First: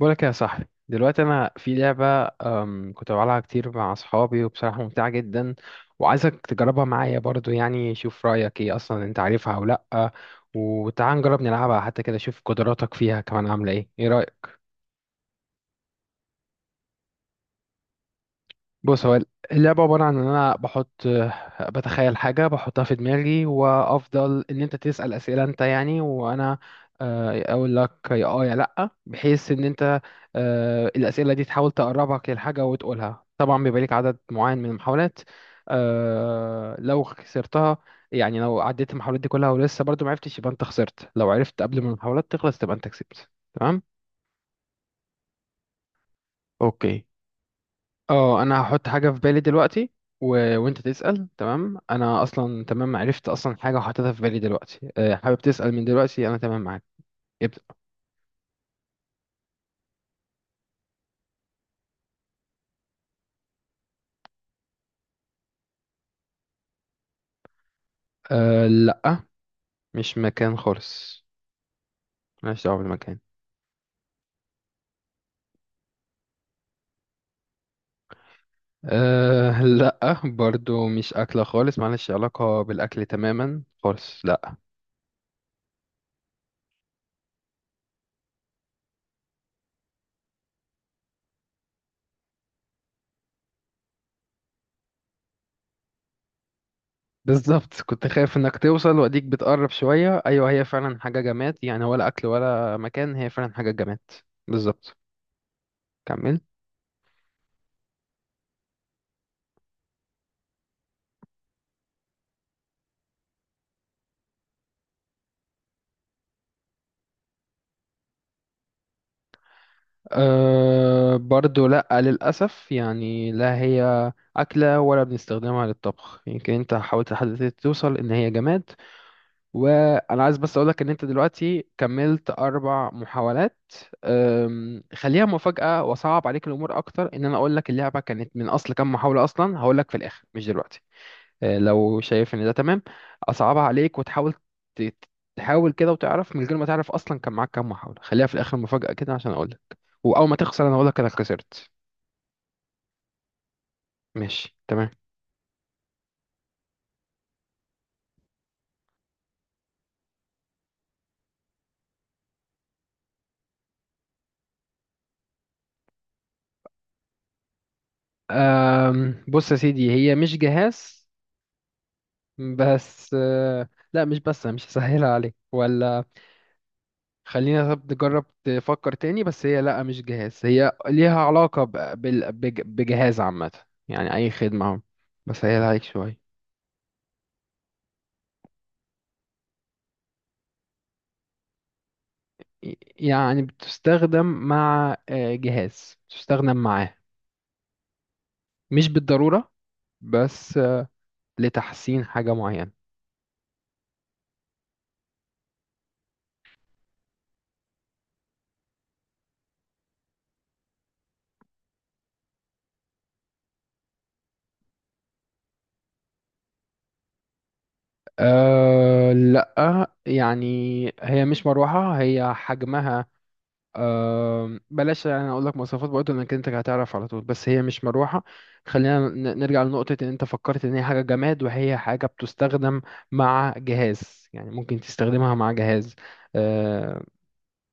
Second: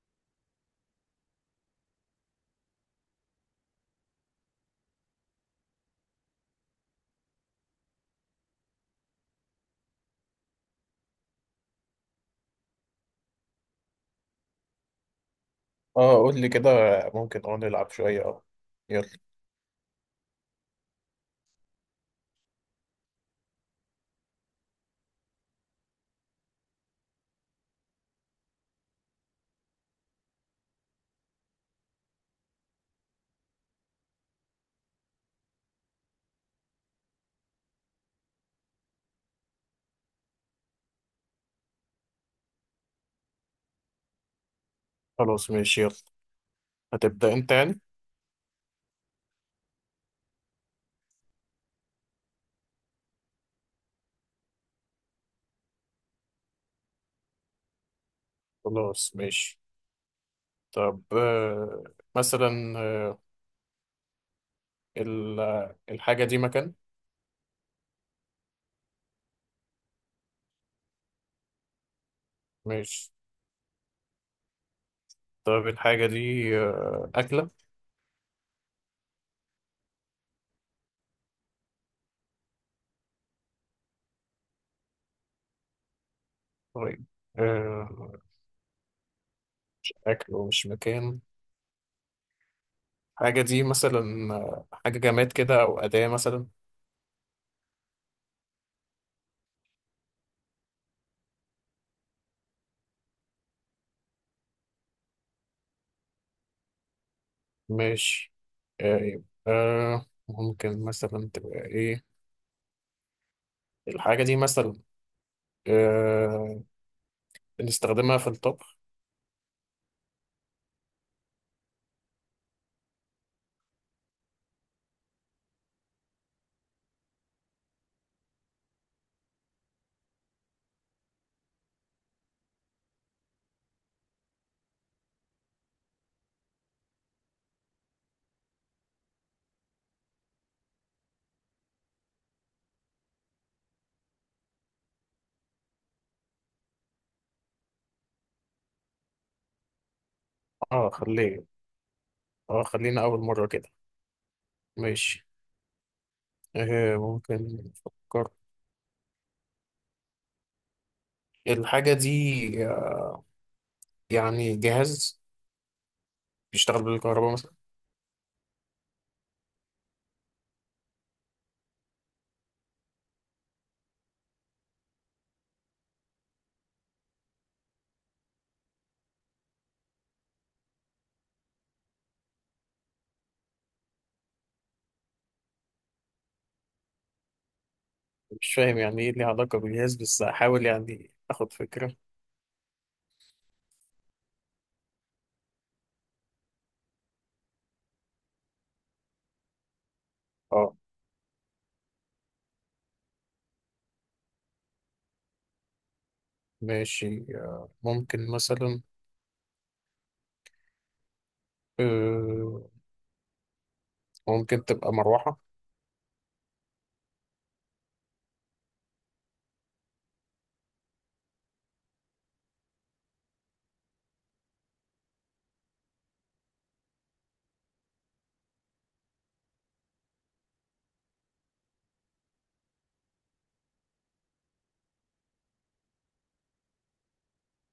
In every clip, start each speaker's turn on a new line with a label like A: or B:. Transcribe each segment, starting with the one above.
A: بقولك يا صاحبي دلوقتي انا في لعبه، كنت بلعبها كتير مع اصحابي وبصراحه ممتعه جدا، وعايزك تجربها معايا برضو. يعني شوف رايك ايه، اصلا انت عارفها او لا، وتعال نجرب نلعبها حتى كده، شوف قدراتك فيها كمان عامله ايه. ايه رايك؟
B: اه، قول لي كده. ممكن نلعب شوية اه
A: بص،
B: يلا.
A: هو اللعبة عبارة عن إن أنا بحط، بتخيل حاجة بحطها في دماغي، وأفضل إن أنت تسأل أسئلة أنت يعني، وأنا أقول لك يا آه يا لأ، بحيث إن أنت، الأسئلة دي تحاول تقربك للحاجة وتقولها. طبعا بيبقى ليك عدد معين من المحاولات. لو خسرتها، يعني لو عديت المحاولات دي كلها ولسه برضو معرفتش، يبقى أنت خسرت. لو عرفت قبل ما المحاولات تخلص، تبقى أنت كسبت. تمام؟
B: خلاص ماشي، يلا.
A: اوكي.
B: هتبدأ انت يعني؟
A: اه، انا هحط حاجه في بالي دلوقتي و... وانت تسال. تمام، انا اصلا تمام عرفت اصلا حاجه وحطيتها في بالي دلوقتي. أه، حابب تسال؟ من دلوقتي انا تمام معاك، ابدا.
B: خلاص ماشي. طب مثلا، الحاجة دي مكان.
A: أه لا، مش مكان خالص، مالهاش دعوه
B: ماشي.
A: بالمكان.
B: طب الحاجة دي أكلة.
A: أه، لا برضو مش اكله خالص، مالهاش علاقه بالاكل تماما خالص، لا.
B: طيب، آه، أكل ومش مكان. الحاجة دي مثلا حاجة جماد كده، أو أداة مثلا.
A: بالظبط، كنت خايف انك توصل، واديك بتقرب شويه. ايوه، هي فعلا حاجه جماد، يعني ولا اكل ولا مكان، هي فعلا حاجه جماد. بالظبط، كمل.
B: ماشي. ممكن مثلا تبقى إيه؟ الحاجة دي مثلا آه، بنستخدمها في الطبخ.
A: أه برضو لأ، للأسف يعني، لا هي أكلة ولا بنستخدمها للطبخ. يمكن أنت حاولت لحد دلوقتي توصل إن هي جماد، وأنا عايز بس أقولك إن أنت دلوقتي كملت أربع محاولات. خليها مفاجأة وصعب عليك الأمور أكتر، إن أنا أقولك اللعبة كانت من أصل كام محاولة أصلا. هقولك في الآخر مش دلوقتي. لو شايف ان ده تمام، اصعبها عليك وتحاول، ت- تحاول كده وتعرف من غير ما تعرف اصلا كان معاك كام محاولة. خليها في الاخر مفاجأة كده عشان اقول لك، واول ما تخسر انا اقول
B: اه،
A: لك انا
B: خليه.
A: خسرت.
B: اه، خلينا اول مرة كده.
A: ماشي تمام.
B: ماشي ممكن نفكر. الحاجة دي يعني جهاز بيشتغل بالكهرباء مثلا.
A: أم بص يا سيدي، هي مش جهاز. بس لا، مش بس أنا مش هسهلها عليك ولا، خلينا طب نجرب تفكر تاني. بس هي لا مش جهاز، هي ليها علاقة بجهاز عامة. يعني أي خدمة أهو، بسهلها عليك شوية.
B: مش فاهم يعني ايه ليه علاقة بالجهاز، بس هحاول يعني اخد فكرة
A: يعني بتستخدم مع جهاز، بتستخدم معاه، مش بالضرورة، بس
B: اه
A: لتحسين حاجة معينة.
B: ماشي ممكن مثلا، آه ممكن تبقى مروحة.
A: أه لا يعني، هي مش مروحة. هي حجمها، أه بلاش يعني اقول لك مواصفات برضه، انك انت هتعرف على طول. بس هي مش مروحة. خلينا نرجع لنقطة ان انت فكرت ان هي حاجة جماد، وهي حاجة بتستخدم مع جهاز، يعني ممكن تستخدمها مع جهاز، أه.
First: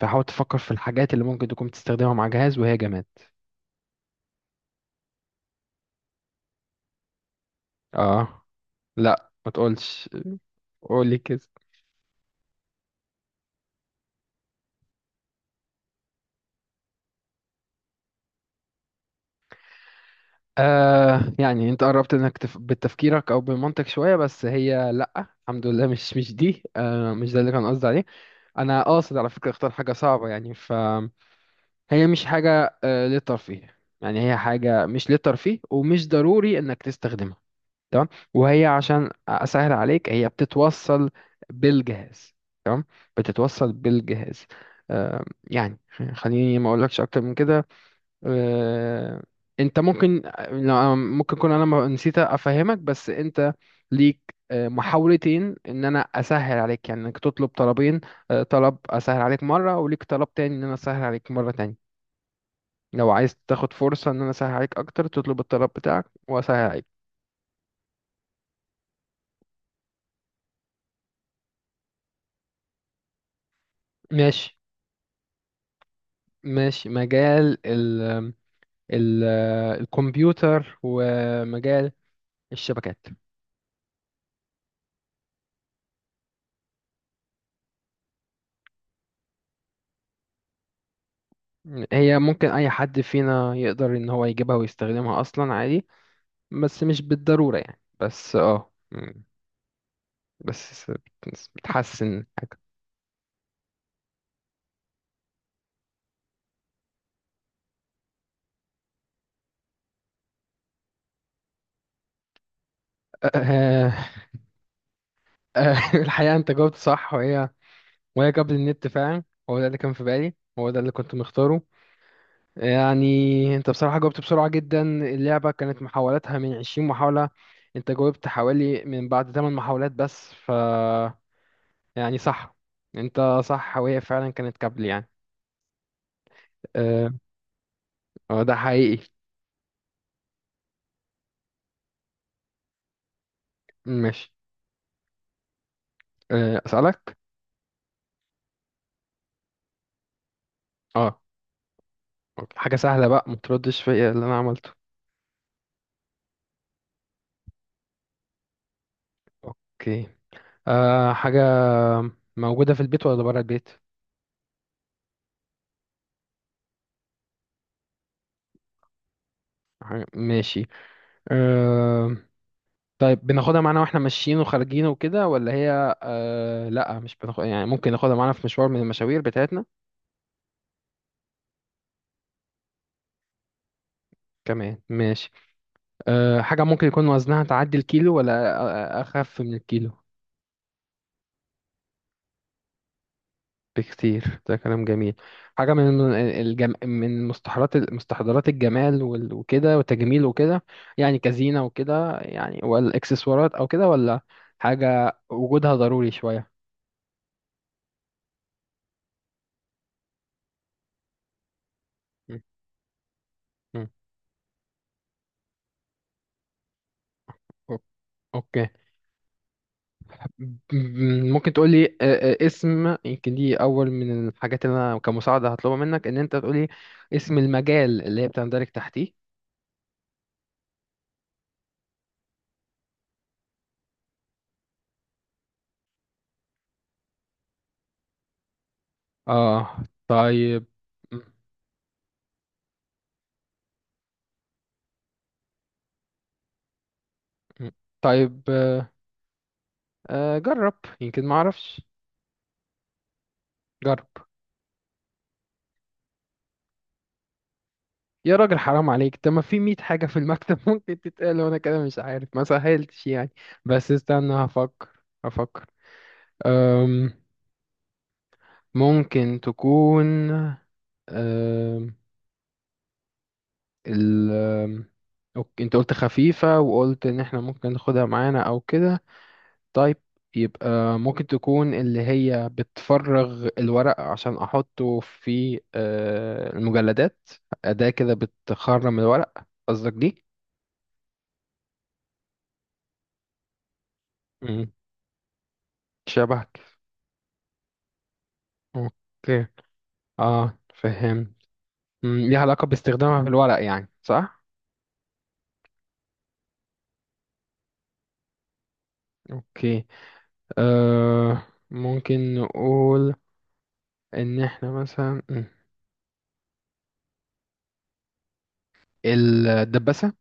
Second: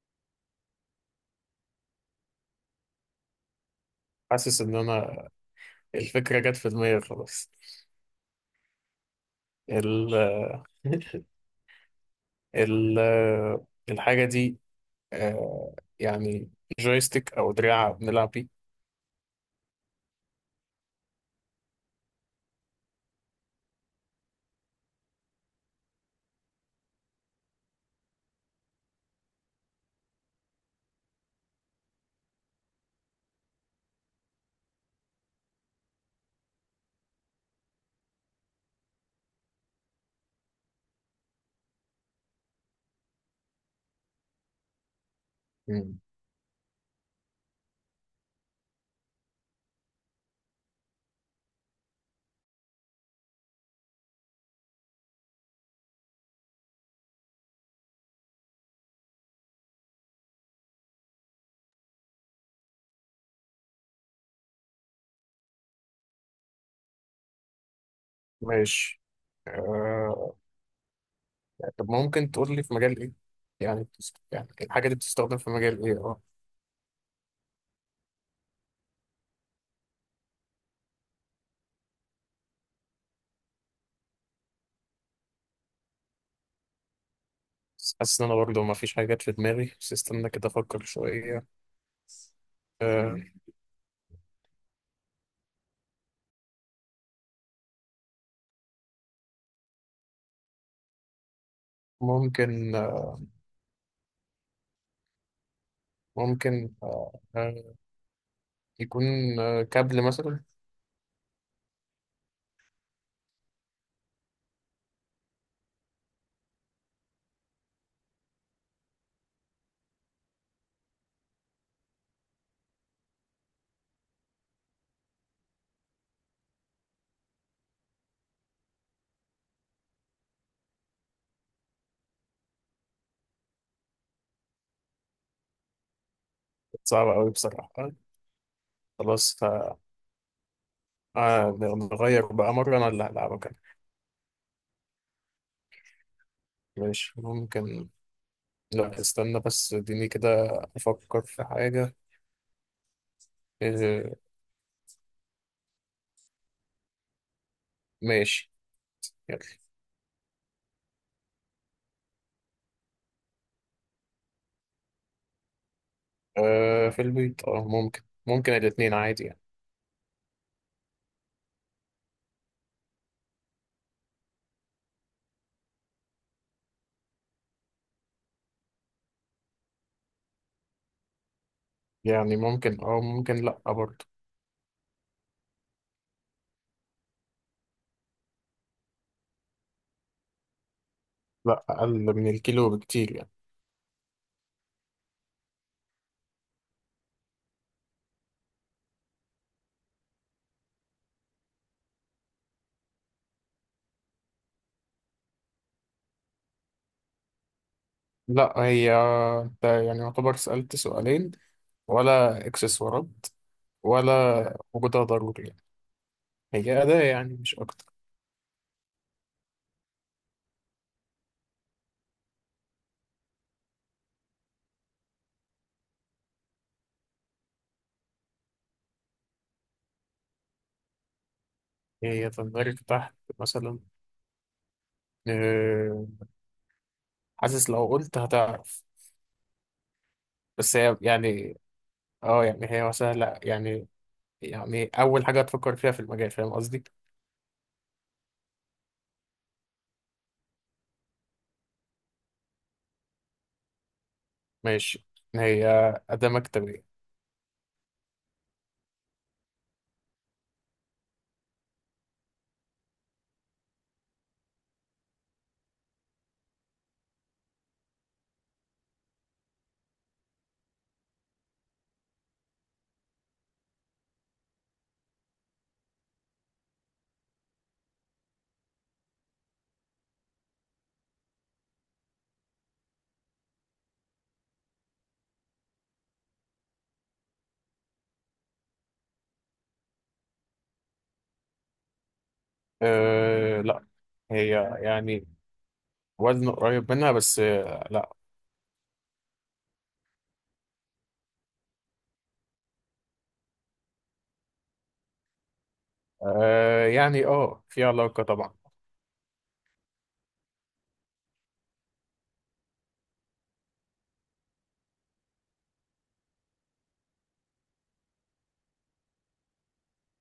A: فحاول تفكر في الحاجات اللي ممكن تكون بتستخدمها مع جهاز وهي جماد.
B: حاسس ان انا الفكرة جت في دماغي خلاص.
A: اه لا، ما تقولش،
B: ال
A: قولي كده.
B: ال الحاجة دي آه يعني جويستيك او دراع بنلعب بيه.
A: آه يعني انت قربت انك بتفكيرك او بمنطق شويه، بس هي لا الحمد لله، مش دي، آه مش ده اللي كان قصدي عليه. انا قاصد على فكره، اختار حاجه صعبه يعني. ف هي مش حاجه آه للترفيه، يعني هي حاجه مش للترفيه، ومش ضروري انك تستخدمها، تمام. وهي عشان اسهل عليك، هي بتتوصل بالجهاز، تمام، بتتوصل بالجهاز، آه يعني. خليني ما اقولكش اكتر من كده. آه، انت ممكن، لا، ممكن اكون انا نسيت افهمك. بس انت ليك محاولتين ان انا اسهل عليك، يعني انك تطلب طلبين. طلب اسهل عليك مره، وليك طلب تاني ان انا اسهل عليك مره تاني. لو عايز تاخد فرصه ان انا اسهل عليك اكتر، تطلب الطلب بتاعك واسهل عليك.
B: ماشي آه... طب ممكن تقول لي في مجال ايه؟ يعني يعني
A: ماشي،
B: الحاجة دي بتستخدم في مجال ايه اه
A: ماشي. مجال ال ال الكمبيوتر، ومجال الشبكات.
B: بس حاسس ان انا برضه ما فيش حاجات في دماغي، بس استنى كده افكر شوية.
A: هي ممكن اي حد
B: آه...
A: فينا يقدر ان هو يجيبها ويستخدمها اصلا عادي، بس مش بالضرورة يعني. بس اه بس بتحسن.
B: ممكن، ممكن، يكون كابل مثلا.
A: آه، آه، الحقيقة انت جاوبت صح، وهي وهي قبل النت فعلا، هو ده اللي كان في بالي، هو ده اللي كنت مختاره يعني. انت بصراحة جاوبت بسرعة جدا. اللعبة كانت محاولاتها من 20 محاولة، انت جاوبت حوالي من بعد 8 محاولات بس. ف يعني صح، انت صح، وهي فعلا كانت قبل يعني،
B: صعب
A: اه.
B: قوي بصراحة.
A: ده حقيقي.
B: خلاص. نغير بقى مرة، انا اللي هلعبك أنا.
A: ماشي،
B: ماشي
A: اسألك.
B: ممكن. لا، استنى بس اديني كده
A: اه
B: افكر في حاجة
A: أوكي. حاجة سهلة بقى، ما تردش فيا
B: آه...
A: اللي أنا عملته.
B: ماشي.
A: أوكي. أه، حاجة موجودة في البيت ولا برا البيت؟
B: في البيت. اه، ممكن، ممكن الاتنين عادي يعني.
A: ماشي، أه. طيب بناخدها معانا واحنا ماشيين وخارجين وكده، ولا هي أه لا مش بناخد؟ يعني ممكن ناخدها معانا في مشوار من المشاوير بتاعتنا،
B: يعني ممكن، ممكن، لأ برضه.
A: كمان ماشي. أه، حاجة ممكن يكون وزنها تعدي الكيلو، ولا أخف من الكيلو؟
B: لأ، أقل من الكيلو بكتير يعني.
A: بكتير، ده كلام جميل. حاجة من من مستحضرات، مستحضرات الجمال وكده وتجميل وكده، يعني كزينة وكده يعني والإكسسوارات أو كده، ولا حاجة وجودها ضروري شوية؟
B: لأ، هي، انت يعني يعتبر سألت سؤالين.
A: مم.
B: ولا اكسسوارات،
A: مم.
B: ولا وجودها ضروري يعني؟ هي أداة يعني مش
A: أوك-
B: أكتر.
A: أوكي. مم. ممكن تقولي اسم. يمكن دي أول من الحاجات اللي أنا كمساعدة هطلبها منك، إن أنت تقولي اسم المجال اللي هي بتندرج تحتيه.
B: هي تندرج تحت مثلا آه، حاسس لو قلت هتعرف.
A: آه طيب.
B: بس هي
A: مم.
B: يعني، اه يعني هي سهلة يعني. يعني أول حاجة هتفكر فيها في المجال، فاهم قصدي؟
A: مم. طيب جرب، يمكن ما أعرفش، جرب.
B: ماشي. هي أداة مكتبية.
A: يا راجل حرام عليك، ده ما في 100 حاجة في المكتب ممكن تتقال، وانا كده مش عارف ما سهلتش يعني. بس استنى هفكر، هفكر. أم، ممكن تكون، أم، ال أم، أوكي، انت قلت خفيفة، وقلت ان احنا ممكن ناخدها معانا او كده، طيب. يبقى ممكن تكون اللي هي بتفرغ الورق عشان احطه في المجلدات، أداة كده بتخرم الورق، قصدك دي؟
B: أه لا، هي
A: مم.
B: يعني
A: شبهك.
B: وزن قريب منها، بس لا.
A: اوكي، اه فهم. ليها علاقة باستخدامها في الورق يعني صح؟
B: أه يعني، في علاقة طبعا.
A: اوكي، آه. ممكن نقول ان احنا مثلا الدباسة.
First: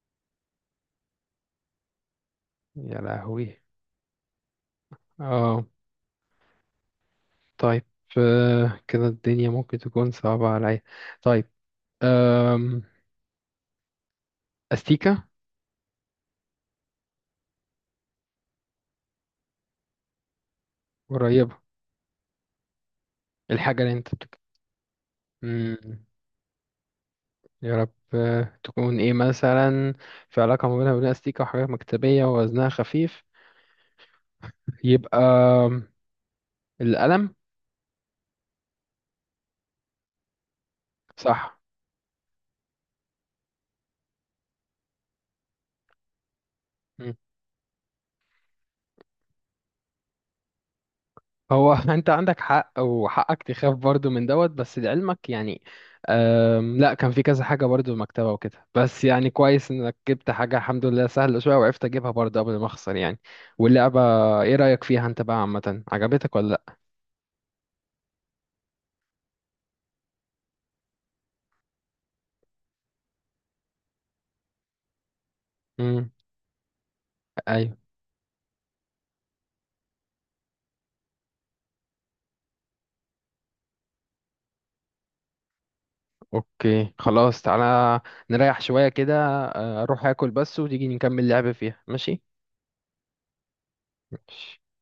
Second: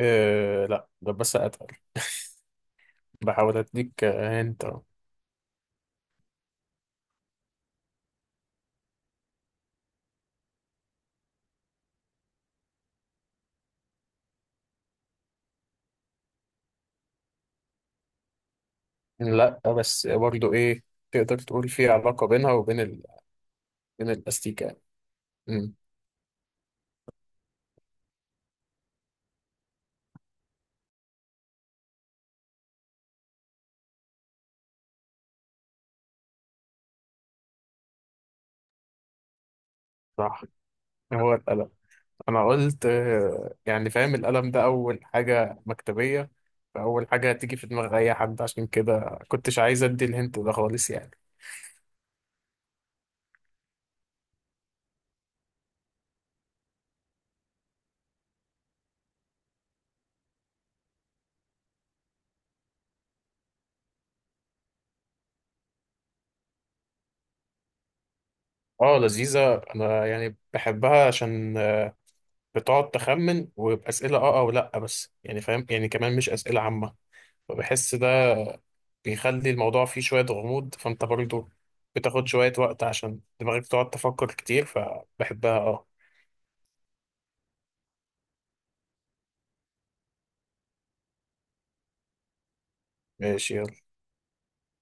B: أه لا، ده بس اتقل.
A: يا
B: بحاول
A: لهوي.
B: اديك انت.
A: اه طيب، آه كده الدنيا ممكن تكون صعبة عليا. طيب، آم، استيكة.
B: لا، بس برضو ايه. تقدر
A: قريبة،
B: تقول في علاقة بينها وبين
A: الحاجة اللي
B: بين
A: انت
B: الاستيكان؟ أمم.
A: مم. يا رب تكون ايه مثلا. في علاقة ما بينها وبين استيكة، وحاجات مكتبية، ووزنها خفيف، يبقى القلم.
B: صح. هو
A: صح.
B: اتقل. انا قلت يعني فاهم، القلم ده اول حاجة مكتبية، فاول
A: مم.
B: حاجة هتيجي في دماغ اي حد، عشان كده كنتش عايز ادي الهنت ده خالص يعني.
A: هو انت عندك حق، وحقك تخاف برضو من دوت، بس لعلمك يعني، أم لا، كان في كذا حاجة برضو المكتبة وكده، بس يعني كويس انك جبت حاجة الحمد لله سهلة شوية، وعرفت اجيبها برضو قبل ما اخسر يعني. واللعبة ايه رأيك فيها انت بقى عامة؟ عجبتك ولا لا؟
B: اه، لذيذة. انا يعني بحبها عشان بتقعد تخمن، وبأسئلة اه او لا، بس يعني فاهم يعني
A: مم.
B: كمان مش أسئلة عامة.
A: ايوه.
B: فبحس بيخلي الموضوع فيه شوية غموض، فأنت برضو بتاخد شوية وقت عشان دماغك تقعد تفكر كتير، فبحبها اه.
A: اوكي خلاص، تعالى نريح شوية كده. أه، اروح اكل بس وتيجي نكمل لعب فيها، ماشي؟
B: ماشي يلا.
A: ماشي